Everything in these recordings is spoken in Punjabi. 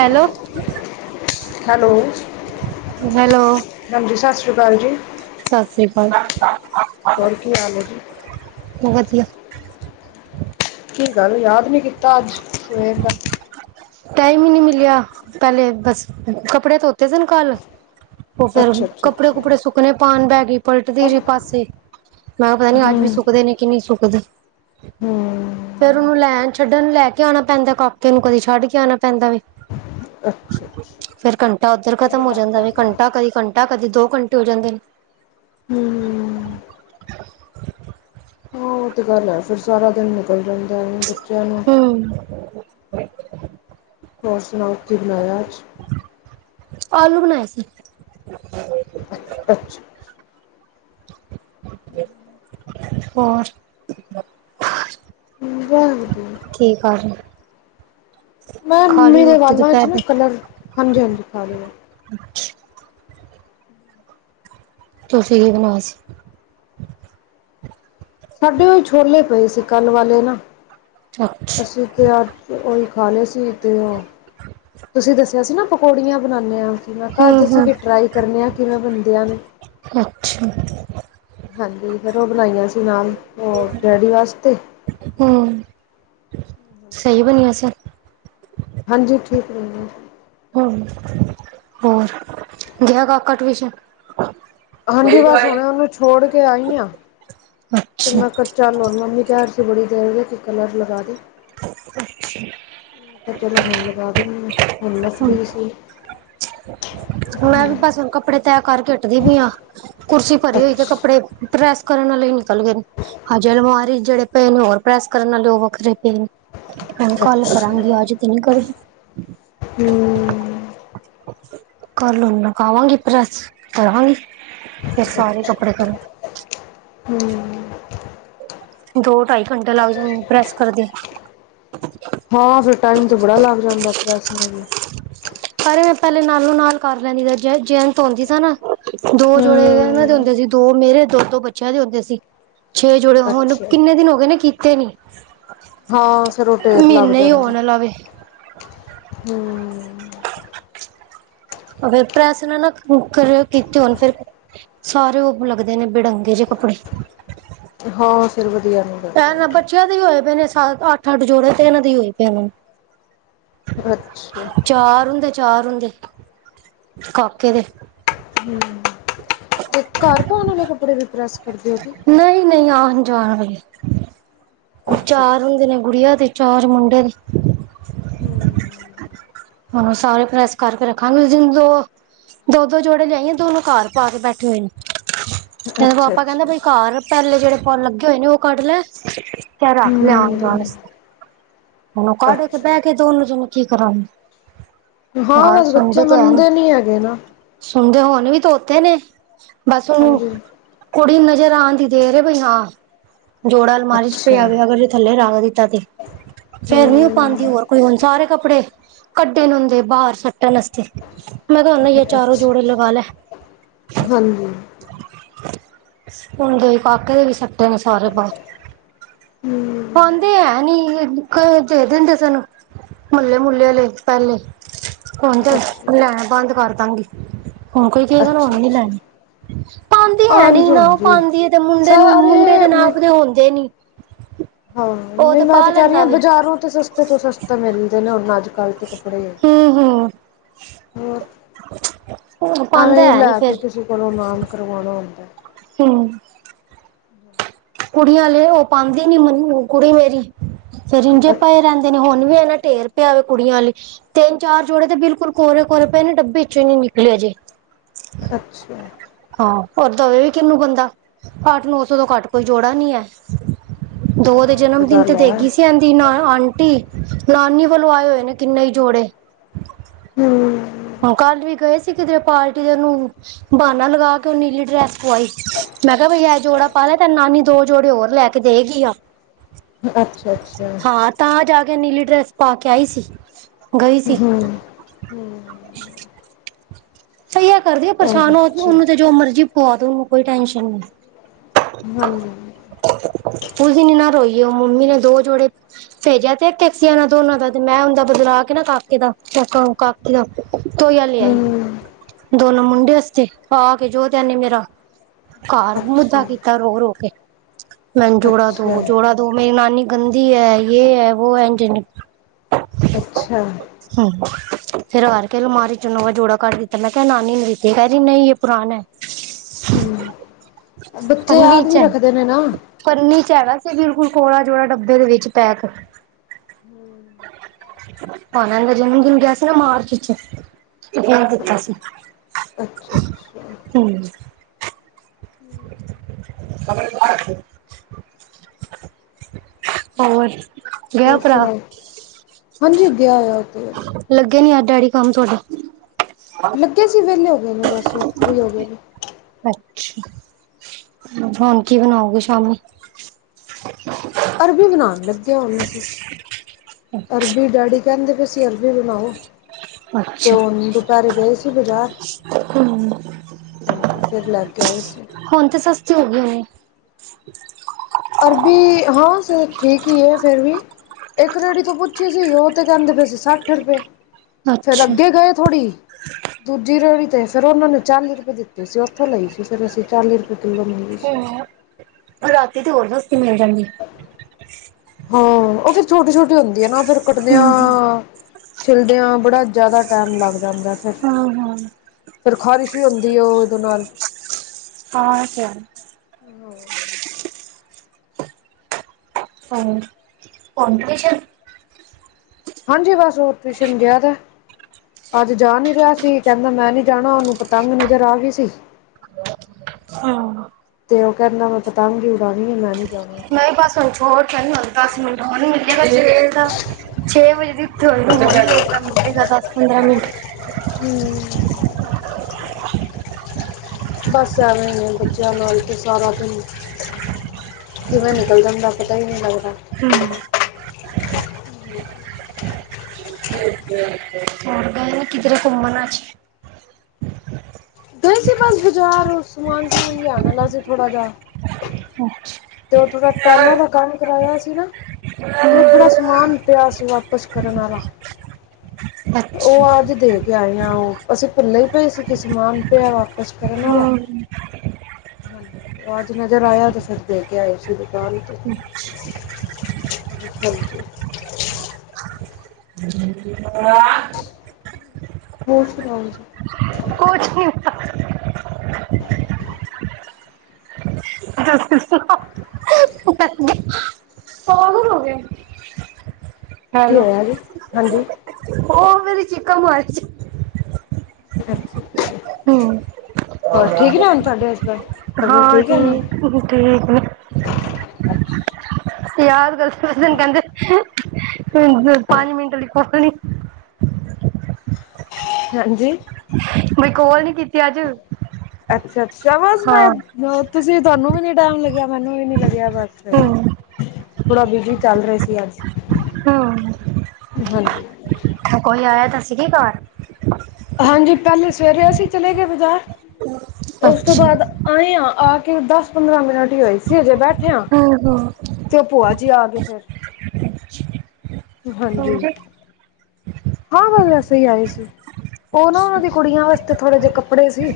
Hello, hello hello. ਹਾਂਜੀ। ਸਤਿ ਸ਼੍ਰੀ ਅਕਾਲ ਜੀ।। ਸਤਿ ਸ੍ਰੀ ਅਕਾਲ। ਹੋਰ ਕੀ ਹਾਲ ਹੈ ਜੀ ਵਧੀਆ। ਕੀ ਗੱਲ, ਯਾਦ ਨਹੀਂ ਕੀਤਾ, ਅੱਜ ਸਵੇਰ ਦਾ। ਟਾਈਮ ਹੀ ਨਹੀਂ, ਮਿਲਿਆ। ਪਹਿਲੇ ਬਸ, ਕੱਪੜੇ ਧੋਤੇ ਸਨ ਕੱਲ। ਉਹ ਫੇਰ, ਅੱਛਾ ਅੱਛਾ ਕੱਪੜੇ- ਅੱਛਾ ਕੁੱਪੜੇ, ਸੁੱਕਣੇੇ ਪਾਉਣ ਬੈ ਗਈ। ਪਲਟਦੀ ਹਮ ਰਹੀ ਪਾਸੇ। ਮੈਂ, ਪਤਾ ਨੀ ਅੱਜ ਵੀ, ਹਮ ਸੁੱਕਦੇ ਨੇ, ਕਿ ਨਹੀਂ ਸੁੱਕਦੇ। ਫੇਰ ਉਹਨੂੰ ਲੈਣ ਚ- ਛੱਡਣ। ਲੈ ਕੇ ਆਉਣਾ ਪੈਂਦਾ। ਕਾਕੇ ਨੂੰ, ਕਦੇ ਛੱਡ ਕੇ ਆਉਣਾ ਪੈਂਦਾ ਵੇ। ਅੱਛਾ ਅੱਛਾ ਫੇਰ ਘੰਟਾ ਉੱਧਰ ਖਤਮ ਹੋ ਜਾਂਦਾ ਵੇ। ਘੰਟਾ, ਕਦੀ ਘੰਟਾ, ਕਦੀ ਦੋ ਘੰਟੇ ਹੋ ਜਾਂਦੇ ਨੇ। ਹੂੰ। ਹਾਂ। ਉਹ ਤੇ, ਗੱਲ ਹੈ। ਫੇਰ ਸਾਰਾ ਦਿਨ, ਨਿਕਲ ਜਾਂਦਾ। ਬੱਚਿਆਂ ਨੂੰ ਹੂੰ। ਹੋਰ ਸੁਣਾਓ, ਕੀ ਬਣਾਇਆ ਅਜ? ਆਲੂ ਬਣਾਏ ਸੀ। ਹ [unintelligible] ਅੱਛਾ ਅੱਛਾ ਹੋਰ? ਬਹੁਤ ਵਧੀਆ। ਕੀ ਕਰਹੇ? ਮੈਂ, ਮੇਰੇ ਵਾਲਾਂ, ਚ ਨਾ ਦੇ ਕਲਰ ਹਾਂਜੀ- ਹਾਂਜੀ, ਲਾ ਲੋ। ਅੱਛਾ। ਤੁਸੀਂ ਕੀ, ਬਣਾਇਆ ਸੀ? ਸਾਡੇ ਔਹੀ, ਛੋਲੇ ਪਏ ਸੀ। ਕੱਲ ਵਾਲੇ ਨਾ, ਅੱਛਾ ਅਸੀਂ ਤੇ ਅ। ਤੇ ਉਹੀ ਖਾ ਲਏ ਸੀ। ਤੇ ਉਹ, ਤੁਸੀਂ ਦੱਸਿਆ ਸੀ, ਨਾ ਪਕੌੜੀਆਂ ਬਣਾਉਦੇ ਹੈ। ਮੈਂ ਕਿਹਾ, ਹੂੰ ਅੱਜ ਅਸੀਂ, ਹੂੰ ਵੀ ਟਰਾਈ ਕਰਨੇ ਹਾਂ, ਕਿਵੇਂ ਬਣਦਿਆਂ ਨੇ। ਅੱਛਾ ਹਾਂਜੀ ਫਿਰ ਉਹ ਬਣਾਈਆਂ ਸੀ ਨਾਲ ਉਹ ਡੈਡੀ ਵਾਸਤੇ। ਹਮ ਸਹੀ ਬਣਿਆ ਸੀ। ਹਾਂਜੀ ਠੀਕ ਰਹਿੰਦੇ। ਹਮ ਹੋਰ ਗਿਆ ਕਾਕਾ ਟਿਉਸ਼ਨ ਹਾਂਜੀ ਬਸ ਹੁਣ ਉਹਨੂੰ ਛੋੜ ਕੇ ਆਈ ਹਾਂ ਤੇ ਅੱਛਾ ਮੈਂ ਕੱਚਾ ਲਾਉਣ ਮੰਮੀ ਘਰ ਸੀ ਬੜੀ ਦੇਰ ਦੇ ਕਲਰ ਲਗਾ ਦੇ [unintelligible] ਅ ੀ [unintelligible] ਚਲੋ ਹੁਣ ਲਗਾ ਦੇਂਦੀ ਹਾਂ ਹੁਣ ਮੈਂ ਫਰੀ ਸੀ [inaudible] ਮੈਂ ਵੀ ਬਸ ਹੁਣ ਕੱਪੜੇ ਤੈਅ ਕਰਕੇ ਉੱਠਦੀ ਵੀ ਆ ਕੁਰਸੀ ਭਰੀ ਹੋਈ ਤੇ ਕੱਪੜੇ ਅੱਛਾ ਪ੍ਰੈਸ ਕਰਨ ਵਾਲੇ ਨਿਕਲ ਗਏ ਨੇ। ਹਜੇ ਅਲਮਾਰੀ ਜਿਹੜੇ ਪਏ ਨੇ ਹੋਰ ਪ੍ਰੈਸ ਕਰਨ ਵਾਲੇ ਉਹ ਵੱਖਰੇ ਪਏ ਨੇ। ਹੈਨ ਕੱਲ ਅੱਛਾ ਕਰਾਂਗੀ ਅੱਜ ਤੇ ਨਹੀਂ ਕਰਦੀ [unintelligible] ਹਮ ਕਰ ਲ ਲਕਾਾਵਾਂਗੀ ਪ੍ਰੈੱਸ ਕਰਾਂਗੀ ਫਿਰ ਸਾਰੇ ਕੱਪੜੇ ਕਰਾਂਗੀ। [unintelligible] ਹਮ ਦੋ ਢਾਈ ਘੰਟੇ ਲੱਗ ਜਾਂਦੇ ਪ੍ਰੈਸ ਕਰਦੇ। ਹਾਂ ਫਿਰ ਟਾਈਮ ਤੇ ਬੜਾ ਲੱਗ ਜਾਂਦਾ ਪ੍ਰੈਸ ਕਰਨ ਨੂੰ ਵੀ ਪਰ ਮੈਂ ਪਹਿਲੇ ਨਾਲੋਂ ਨਾਲ ਕਰ ਲੈਂਦੀ ਸੀ ਜ ਜੈੰਤ ਆਉਂਦੀ ਸੀ ਨਾ ਦੋ ਜੋੜੇ ਉਹਨਾਂ ਦੇ ਹਮ ਆਉਦੇ ਸੀ [unintelligible] ਦੋ ਮੇਰੇ ਦੋ ਦੋ ਬੱਚਿਆਂ ਦੇ ਹੁੰਦੇ ਸੀ ਛੇ ਜੋੜੇ ਹੁਨ ਅੱਛਾ ਕਿੰਨੇ ਦਿਨ ਹੋ ਗਏ ਨੇ ਕੀਤੇ ਨੀ ਹਾਂ ਫਿਰ ਉਹ ਢੇਰ ਲੱਗ ਮਹੀਨਾ ਹੀ ਹੋਣ ਵਾਲਾ ਵੇ ਹਮ ਫਿਰ ਪ੍ਰੈਸ ਨਾ ਨਾ ਕਰ ਕੀਤੀ ਹੁਣ ਫਿਰ ਸਾਰੇ ਉਹ ਲੱਗਦੇ ਨੇ ਬੇੜੰਗੇ ਜਿਹੇ ਕੱਪੜੇ ਹਾਂ ਫਿਰ ਵਧੀਆ ਨਹੀਂ ਵਧ ਇਹ ਨਾ ਬੱਚਿਆਂ ਦੇ ਹੋਏ ਪਏ ਨੇ ਅੱਠ ਅੱਠ ਜੋੜੇ ਤੇ ਇਹਨਾਂ ਦੇ ਹੋਏ ਪਏ ਨੇ ਅੱਛਾ ਚਾਰ ਉਂਦੇ ਚਾਰ ਓਂਦੇ ਕਾਕੇ ਦੇ ਹਮ ਤੇ ਘਰ ਪਾਉਣ ਵਾਲੇ ਕੱਪੜੇ ਵੀ ਪ੍ਰੈਸ ਕਰਦੇ ਹੋ ਨਹੀਂ ਨਹੀਂ ਆਉਣ ਜਾਣ ਵਾਲੇ ਅੱਛਾ ਚਾਰ ਹੁੰਦੇ ਨੇ ਗੁੜੀਆਂ ਤੇ ਚਾਰ ਮੁੰਡੇ ਦੇ ਹਮ ਉਹਨੂੰ ਸਾਰੇ ਪ੍ਰੈਸ ਕਰਕੇ ਰੱਖਾਂਗੇ ਜਦੋ ਦੋ ਦੋ ਜੋੜੇ ਲਿਆਈ ਆ ਦੋਨੋਂ ਘ ਪਾ ਕੇ ਬੈਠੇ ਹੋਏ ਨੇ ਅੱਛਾ ਕ ਅੱਛਾ ਪਾਪਾ ਕਹਿੰਦਾ ਅੱਛਾ ਬਈ ਘ [unintelligible] ਪਹਿਲੇ [unintelligible] ਜਿਹੜੇ ਪਲ ਲੱਗੇ ਹੋਏ ਨੇ ਉਹ ਕੱਢ ਲੈ ਤੇ ਰੱਖ ਲਿਆ ਆਉਣ ਜਾਣ ਹੂੰ ਵਾਸਤੇ ਹਣ ਕੱਢ ਕੇ ਅੱਛਾ ਬਹਿ ਕੇ ਦੋਨੋ ਜਨ ਕੀ ਕਰਾਗੇ [unintelligible] ਹਾਂ ਬਸ ਬੱਚੇ ਮੰਨਦੇ ਨੀ ਹੈਗੇ ਨਾ ਸੁਣਦੇ ਹੋਣ ਵੀ ਤ ਉੱਥੇ ਨੇ ਬਸ ਉਹਨੂੰ ਹਾਂਜੀ [unintelligible] ਕੁੜੀ ਨਜ਼ਰ ਆਉਣ ਦੀ ਦੇ ਰਹੇ ਬਾਈ ਹਾਂ। ਜੋੜਾ ਅਲਮਾਰੀ 'ਚ ਪਿਆ ਅੱਛਾ ਗਿਆ ਅਗਰ ਥੱਲੇ ਰੱਖ ਦਿੱਤਾ ਤੇ ਫੇਰ ਨਹੀ ਉਹ ਪਾਉਂਦੀ ਹੂੰ ਹੋਰ ਕੋਈ ਹੁਣ ਸਾਰੇ ਕੱਪੜੇ ਕੱਢੇ ਹੁੰਦੇ ਬਾਹਰ ਸੱਟਣ ਵਾਸਤੇ ਮੈਂ ਕਿਹਾਨਾ ਹੀ ਆ ਚਾਰੋਂ ਅੱਛਾ ਜੋੜੇ ਲਗਾ ਲੈ [unintelligible] ਹਾਂਜੀ ਹੁਣ ਦੇ ਵੀ ਕਾਕੇ ਦੇ ਵੀ ਸਟੇ ਨੇ ਸਾਰੇ ਬਰ ਹੂੰ ਹਣ [unintelligible] ਹੈ ਨੀ ਦੇ ਦਿੰਦੇ ਸਾਨੂੰ ਮੁੱਲੇ ਮੁੱਲੇ ਵਾਲੇ ਪਹਿਲੇ ਹੁਣ ਅੱਛਾ ਅੱਛਾ ਲੈਣਾ ਬੰਦ ਕਰ ਦਾਂਗੀ ਹੁਣ ਕੋਈ ਕੀ ਕਰ ਅੱਛਾ ਉਹਨ ਨੀ ਅੱਛਾ ਲੈਣੀ ਪਾਉਂਦੀ ਹੈ ਨੀ ਹਾਂਜੀ ਨਾ ਉਹ ਹਾਂਜੀ ਪਾਉਂਦੀ ਹੈ ਤੇ ਮੁੰਡੇ ਸਰ ਨੂੰ ਮੁੰਡੇ ਅਰੇ ਦੇ ਮੈਂ ਨਾਪਦੇ ਹੁੰਦੇ ਨੀ ਹਾਂ ਉਹ ਨਹੀਂ ਮੈਂ ਪਾ ਤੇ ਕਹਿ ਰਹੀ ਲੈਂਦਾ ਹਾਂ ਵੇ ਬਜ਼ਾਰੋਂ ਤੇ ਸਸਤੇ ਤੋਂ ਸਸਤੇ ਮਿਲ ਉਹਨਾ ਜ ਹੂੰ- ਹੂੰ ਹੋਰ [inaudible] ਐਵੇਂ ਹੀ ਹੈ ਨੀ ਲੈ ਫੇਰ ਕੇ ਕਿਸੇ ਕੋਲੋਂ ਨਾਮ ਕਰਵਾਉਣਾ ਹੁੰਦਾ। ਹੂੰ ਹੂੰ [inaudible] ਕੁੜੀਆਂ ਉਹ ਪਾਉਂਦੇ ਨੀਨ ਕੁੜੀ ਮੇਰੀ ਫੇਰ ਇਝੇ ਪਾਏ ਰਹਿੰਦੇ ਅੱਛਾ ਨੇ ਹੁਣ ਵੀ ਇਹਨਾ ਢੇਰ ਪਿਆਵੇ ਕੁੜੀਆਂ ਲਈ ਤਿੰਨ ਚਾਰ ਜੋੜੇ ਤੇ ਬਿਲਕੁਲ ਕੋਹਰੇ ਕੋਰੇ ਪਏ ਨੇ ਡੱਬੇ 'ਚੋਂ ਹੀ ਨੀ ਨਿਕਲੇ ਅਜੇ ਅੱਛਾ ਹਾਂ ਹੋਰ ਦਵੇ ਵੀ ਕਿਹਨੂੰ ਬੰਦਾ ਅੱਠ ਨੌ ਸੌ ਤੋਂ ਘੱਟ ਕੋਈ ਜੋੜਾ ਨੀ ਹੈ। ਦੋ ਇਹਦੇ ਹਾਂ ਉਹ ਜਨਮ ਦਿਨ ਤੇ ਗੱਲ ਹੈ ਦੇਗੀਆ ਸਨ। ਦੀ ਨ ਆਂਟੀ ਨਾਨੀ ਵੱਲੋਂ ਆਏ ਹੋਏ ਨੇ ਕਿੰਨੇ ਹੀ ਜੋੜੇ ਹੂੰ ਆਹ ਕੱਲ ਵੀ ਗਏ ਸੀ ਕਿਧਰੇ ਪਾਰਟੀ ਦੇ ਨੂੰ ਬਾਨਾ ਲਗਾ ਕੇ ਉਹ ਨੀਲੀ ਡਰੈਸ ਪਵਾਈ ਮੈਂ ਕਿਹਾ ਬਈ ਐ ਜੋੜਾ ਪਾ ਲੈ ਤੇ ਨਾਨੀ ਦੋ ਜੋੜੇ ਹੋਰ ਲੈ ਦੇਗੀ ਆ। ਅੱਛਾ-ਅੱਛਾ ਹਾਂ ਤਾਂ ਜਾ ਕੇ ਨੀਲੀ ਡਰੈਸ ਪਾ ਕੇ ਆਈ ਸੀ ਗਈ ਸੀ। ਹਮ ਹਮ ਸਹੀ ਹੈ ਕਰਦੇ ਪਰੇਸ਼ਾਨ ਹੋ ਅੱਛਾ ਉਹਨੂੰ ਤੇ ਜੋ ਮਰਜੀ ਪੂਆ ਦੋ ਉਹਨੂੰ ਕੋਈ ਟੈਨਸ਼ਨ ਨਹੀਂ। ਹਾਂਜੀ [inaudible] ਉਸਦੀ ਇਨਾ ਰੋਈ ਏ ਉਹ ਮੰਮੀ ਨੇ ਦੋ ਜੋੜੇ ਭੇਜਿਆ ਤੇ ਇਕ -ਇਕ ਸੀ ਉਹਨਾਂ ਦੋਨਾ ਦਾ ਤੇ ਮੈਂ ਔਂਦਾ ਬਦਲਾ ਕੇ ਨਾ ਕਾਕੇ ਦਾ ਕ ਕਾਕੇ ਤੋਈਆਂ ਲ ਆਈ, ਹਮ ਦੋਨੋ ਮੁੰਡੇ ਆਸਤੇ ਆ ਕੇ ਜੋ ਕਹਿੰਦੀ ਮੇਰਾ ਘਾਰ ਮੁੱਦਾ ਅੱਛਾ ਕੀਤਾ ਰੋ -ਰੋ ਕੇ, ਮੈਨੂੰ ਜੋੜਾ ਅੱਛਾ ਦੋ ਜੋੜਾ ਤੋ ਮੇਰੀ ਨਾਨੀ ਗੰਦੀ ਹੈ ਯੇ ਹੈ ਵੋ ਹੈ ਐਂਜ-ਐਂਜ ਅੱਛਾ [inaudible] ਫੇਰ ਹਾਰ ਕੇ ਅਲਮਾਰੀ 'ਚੋ ਨਵਾਂ ਜੋੜਾ ਕੱਢ ਦਿੱ ਮੈਂ ਕਿਹਾ ਨਾਨੀ ਨੂੰ ਦਿੱਤੀ ਕਹਿ ਰਹੀ ਨਹੀਂ ਇਹ ਪੁਰਾਣਾ ਹਮ ਬੱਚੇ ਪੰਨੀ ਯਾਦ ਚ ਵੀ ਹੈ ਰੱਖਦੇ ਨੇ ਨਾ। ਪੰਨੀ 'ਚ ਹੈਗਾ ਸੀ ਬਿਲਕੁਲ ਕੋਰਾ ਜੋੜਾ ਡੱਬੇ ਦੇ ਵਿੱਚ ਪੈਕ ਹੂੰ ਭਾਣ [unintelligible] ਦਾ ਜਨਮ ਦਿਨ ਗਿਆ ਸੀ ਨਾ ਮਾਰਚ 'ਚ ਤੇ ਤਾਂ ਦਿੱਤਾ ਸੀ। [inaudible] ਅੱਛਾ- ਅੱਛਾ ਹੋਰ ਜੀ। [unintelligible] ਹੋਰ ਗਿਆ ਹੋਰ ਭਰਾ ਸੁਨਾਓ ਹਾਂਜੀ ਗਿਆ ਹੋਇਆ ਉਥੇ ਲੱਗੇ ਨੀ ਅੱਜ ਡੈਡੀ ਕੰਮ ਤੁਹਾਡੇ ਲੱਗੇ ਸੀ ਵਿਹਲੇ ਹੋ ਗਏ ਨੇ ਬਸ ਫਰੀ ਹੋ ਗਏ ਨੇ। ਅੱਛਾ, ਹੁਣ ਕੀ ਬਣਾਉਗੇ ਸ਼ਾਮੀ? ਅਰਬੀ ਬਣਾਉਣ ਲੱਗੇ ਆ ਹੁਣ ਅਸੀਂ। ਅਰਬੀ ਡੈਡੀ ਕਹਿੰਦੇ ਵੀ ਅਸੀਂ ਅਰਬੀ ਬਣਾਓ ਤੇ ਅੱਛਾ, ਉਹਨ ਦੁਪਹਿਰੇ ਗਏ ਸੀ ਬਜ਼ਾਰ [inaudible] ਹਾਂਜੀ ਫਿਰ ਲੈ ਕੇ ਆਏ ਸੀ। ਹੁਣ ਤਾਂ ਸਸਤੀ ਹੋ ਗਈ ਹੋਨੀ। ਅਰਬੀ ਹਾਂ ਸਰ ਠੀਕ ਹੀ ਹੈ ਫਿਰ ਵੀ ਇੱਕ ਰੇੜੀ ਤੋਂ ਪੁੱਛੀ ਸੀ ਉਹ ਤੇ ਕਹਿੰਦੇ ਪਏ ਸੀ ਸੱਠ ਰੁਪਏ ਫੇਰ ਅੱਛਾ। ਅੱਗੇ ਗਏ ਥੋੜ੍ਹੀ ਦੂਜੀ ਰੇੜੀ ਤੇ ਫੇਰ ਉਹਨਾ ਨੇ ਚਾਲੀ ਰੁਪਏ ਦਿੱਤੇ ਸੀ ਉੱਥੋਂ ਲਈ ਸੀ ਫਿਰ ਅਸੀਂ ਚਾਲੀ ਰੁਪਏ ਕਿੱਲੋ ਮੀਲੀ ਸੀ। ਹੂੰ, ਰਾਤੀ ਤੇ ਹੋਰ ਸਸਤੀ ਮਿਲ ਜਾਂਦੀ ਏ। ਹਾਂ ਉਹ ਫੇਰ ਛੋਟੀ- ਛੋਟੀ ਹੁੰਦੀ ਆ ਨਾ ਫੇਰ ਕੱਟਦਿਆਂ ਹੂੰ, ਛਿੱਲਦਿਆਂ ਬੜਾ ਜ਼ਿਆਦਾ ਟਾਈਮ ਲੱਗ ਜਾਂਦਾ ਫਿਰ, ਹਾਂ-ਹਾਂ, ਫਿਰ ਖ਼ਾਰਿਸ਼ ਵੀ ਹੁੰਦੀ ਹੈ ਉਹ ਇਹਦੇ ਨਾਲ ਹਾਂ ਇਹ ਤੇ ਹੈ ਹੀ ਐ ਹਮ [unintelligible] ਹਾਂਜੀ ਬਸ ਹੋਰ ਟਿਊਸ਼ਨ ਗਿਆ ਦਾ। ਅੱਜ ਜਾ ਨੀ ਰਿਹਾ ਸੀ ਕਹਿੰਦਾ ਮੈਂ ਨੀ ਜਾਣਾ, ਉਹਨੂੰ ਪਤੰਗ ਨਜ਼ਰ ਆ ਗਈ ਸੀ। ਹਾਂ ਤੇ ਉਹ ਕਹਿਿੰਨਾ ਮੈਂ ਪਤੰਗਗੀ ਉਡਾਣੀ ਹੈ ਮੈਂ ਨਹੀਂ ਜਾਣਾ। ਮੈਂ ਬਸ ਹੁਣ ਹੋਰ ਕਹਿ ਦਸ ਮਿੰਟ ਹੋਰੀ ਮਿਲਿਆ ਤਾਂ ਛੇ ਵਜੇ ਦੀ ਦਸ ਪੰਦਰਾਂ ਮਿੰਟ ਹਮ, ਬਸ ਐਵੇਂ ਨੇ ਬੱਚਿਆਂ ਨਾਲ ਤੇ ਸਾਰਾ ਦਿਨ ਕਿ ਮੈਂ ਨਿਕਲਦਾਦਾ ਪਤਾ ਹੀ ਨਹੀਂ ਲੱਗਦਾ। ਹਮ ਹ ਹੋਰਗਾਏ ਨਾ ਕਿਧਰੇ ਘੁੰਮਣਾ ਚ ਗਏ ਸੀ ਬਸ ਬਾਜ਼ਾਰ ਸਮਾਨ ਸਮੁਨ ਲਿਆਉਣ ਲਾ ਸੀ ਥੋੜਾ ਜਾ। ਅਛ ਤੇ ਉਹ ਥੋੜਾ ਟਹਿਲਾਂ ਦਾ ਕੰਮ ਕਰਾਇਆ ਸੀ ਨਾ ਤੇ ਉਹ ਥੋੜਾ ਸਮਾਨ ਪਿਆ ਸੀਗਾ ਪਸ ਕਰਨ ਵਾਲਾ, ਅੱਛਾ ਉਹ ਅੱਜ ਦੇਖ ਆਂ ਉਹ, ਅਸੀਂ ਪੱਲੇ ਪਏ ਸੀ ਕਿ ਸਮਾਨ ਪਿਆ ਵਾਪਿਸ ਕਰਨ ਵਾਲਾ ਹਮ ਹਾਂਜੀ ਆਹਜ ਨਜ਼ਰ ਆਇਆ ਤੇ ਫਿਰ ਲੈ ਕੇ ਆਏ ਸੀ ਦੁਕਾਨ 'ਤੇ ਹਾਂਜੀ। ਆ ਬਹੁਤ ਸੁਣਾਓ ਜ ਕੁਛ ਨੀ [unintelligible] ਗੇ ਕੀ ਹੈਲੋ [unintelligible] ਹੋਇਆ ਜੀ ਹਾਂਜੀ ਉਹ ਫੇਰੀ ਚੀਕਕਾ ਮਰਚ ਅੱਛਾ- ਅੱਛਾ ਹਮ ਹੋਰ ਠੀਕ ਨੇ ਹੁਣ ਸਾਡੇ ਇਸ ਸਾਡੇ ਹਾਂ ਠੀਕ ਆ ਨਾ। ਠੀਕ ਅੱਛਾ। ਯਾਦ ਗੱਲ ਦਿਨ ਕਹਿੰਦੇ ਪੰਜ ਮਿੰਟ ਲਈ ਪਤਣੀ ਹਾਂਜੀ ਮਈ ਕੋਲ ਨੀ ਕੀਤੀ। ਅੱਜ ਅੱਛਾ- ਅੱਛਾ ਬਸ ਹਾਂ ਮੈਂ ਤੁਸੀਂ ਤੁਹਾਨੂੰ ਵੀ ਨੀ ਟਾਈਮ ਲੱਗਿਆ ਮੈਨੂੰ ਵੀ ਨੀ ਲੱਗਿਆ ਬਸ ਹਮ ਥੋੜਾ ਬਿਜੀੀ ਚੱਲ ਰਿਹਾ ਸੀ ਅੱਜ। ਹਮ ਹਾਂਜੀ। ਕੋਈ ਆਇਆ ਤਾਂ ਸੀਗੀ ਘਰ ਹਾਂਜੀ ਪਹਿਲੇ ਸਵੇਰੇ ਅਸੀਂ ਚਲੇ ਗਏ ਬਾਜ਼ਾਰ ਉਸ ਤੋਂ ਅੱਛਾ ਬਾਅਦ ਆਏਂ ਹ ਆ ਕੇ ਦਸ ਪੰਦਰਾਂ ਮਿੰਟ ਹੀ ਹੋਏ ਸੀ ਹਜੇ ਬੈਠੇ ਹ ਹਮ ਹਮ ਤੇ ਉਹ ਭੂਆ ਜੀ ਆ ਗ ਫਿਰ ਹਾਂਜੀ। ਹਾਂ ਬਸ ਵੈਸੇ ਹੀ ਆਏ ਸੀ ਉਹ ਨਾ ਉਹਨਾਂ ਦੀ ਕੁੜੀਆਂ ਵਾਸਤੇ ਥੋੜੇ ਜਿਹੇ ਕੱਪੜੇ ਸੀ।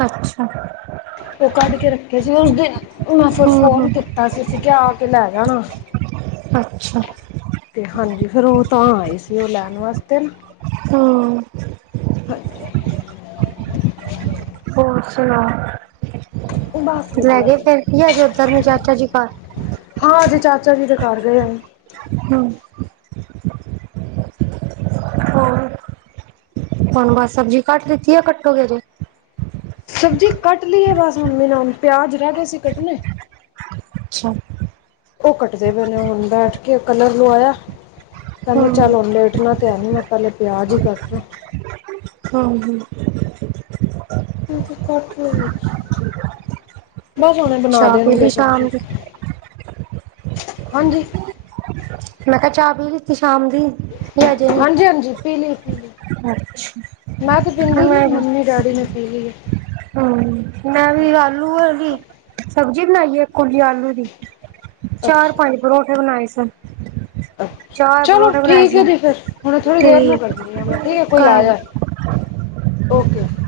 ਅੱਛਾ ਉਹ ਕੱਢ ਕੇ ਰੱਖੇ ਸੀ ਉਸ ਦਿਨ ਮੈਂ ਫਿਰ ਹਮ ਫੋਨ ਹਮ ਕੀਤਾ। ਤਾਂਸੀਸੀ ਕਿਹਾ ਆ ਕੇ ਲੈ ਜਾਣਾ। ਅੱਛਾ ਤੇ ਹਾਂਜੀ ਫੇਿਰ ਉਹ ਤਾਂ ਆਏ ਸੀ ਉਹ ਲੈਣ ਵਾਸਤੇ ਨਾ ਹਮ ਹੋਰ ਚਲੋ ਬਸ ਲੈ ਵਧੀਆ ਗਏ ਜੀ ਫੇਰ ਕੀ ਆਜੇ ਉਓਧਰ ਨੂੰ ਚਾਚਾ ਜੀ ਘਰ ਹਾਂ ਜੇ ਚਾਚਾ ਜੀ ਦੇ ਘਰ ਗਏ। ਹਮ ਹੋਰ ਹੁਣ ਬਸ ਸਬਜ਼ੀ ਕੱਟ ਲਿੱਤੀ ਆ ਕੱਟੋ ਕੇ ਜੇ ਸਬਜ਼ੀ ਕੱਟ ਲਈ ਹੈ ਬਸ ਮੰਮੀ ਨ ਪਿਆਜ ਰਹਿ ਗਏ ਸੀ ਕੱਟਣੇ। ਅੱਛਾ ਉਹ ਕੱਟਦੇ ਪਏ ਨੇ ਹੁਣ ਬੈਠ ਕੇ ਕਲਰ ਲਵਾਇਆ ਹੂੰ ਕਹਿੰਦੇ ਚੱਲ ਲੇਟਣਾ ਤੇ ਹੈ ਨ ਮੈਂ ਪਹਿਲੇ ਪਿਆਜ ਹੀ ਕੱਟਣਾ ਹਮ ਹਮ ਕਿਉਂਕਿ ਕੱਟ ਵਿੱਚ ਬਸ ਉਹ ਓਨੇ ਬਣਾ ਚਾਹ ਪੀ ਦੇਣਗੇ ਲਈ ਸਬਜ਼ੀ ਸ਼ਾਮ ਦੀ ਹਾਂਜੀ ਮੈਂ ਕਿਹਾ ਚਾਹ ਪੀ ਲਿੱਤੀ ਸ਼ਾਮ ਦੀ ਜਾਂ ਅਜੇ ਨੀ ਹਾਂਜੀ ਹਾਂਜੀ ਪੀਲੀ ਪੀਲੀ ਅੱਛਾ ਮੈਂ ਤੇ ਪੀਂਦੀ ਨੀ ਮੰਮੀ ਡੈਡੀ ਨੇ ਪੀ ਲੀ ਆ ਹਮ ਮੈਂ ਵੀ ਆਲੂ ਦੀ ਸਬਜ਼ੀ ਬਣਾਈ ਆ ਇੱਕ ਕੁਲੀ ਆਲੂ ਦੀ ਚਾਰ ਅੱਛਾ ਪੰਜ ਪਰੌਂਠੇ ਬਣਾਏ ਸੀ ਚਲੋ ਠੀਕ ਹੈ ਜੀ ਫੇਰ ਹੁਣ ਥੋੜ੍ਹੀ ਦੇਰ ਨੂੰ ਕਰ ਤੇ ਆ ਮੈਂ ਠੀਕ ਹੈ ਕੋਈ ਆ ਜਾ। ਓਕੇ। ‌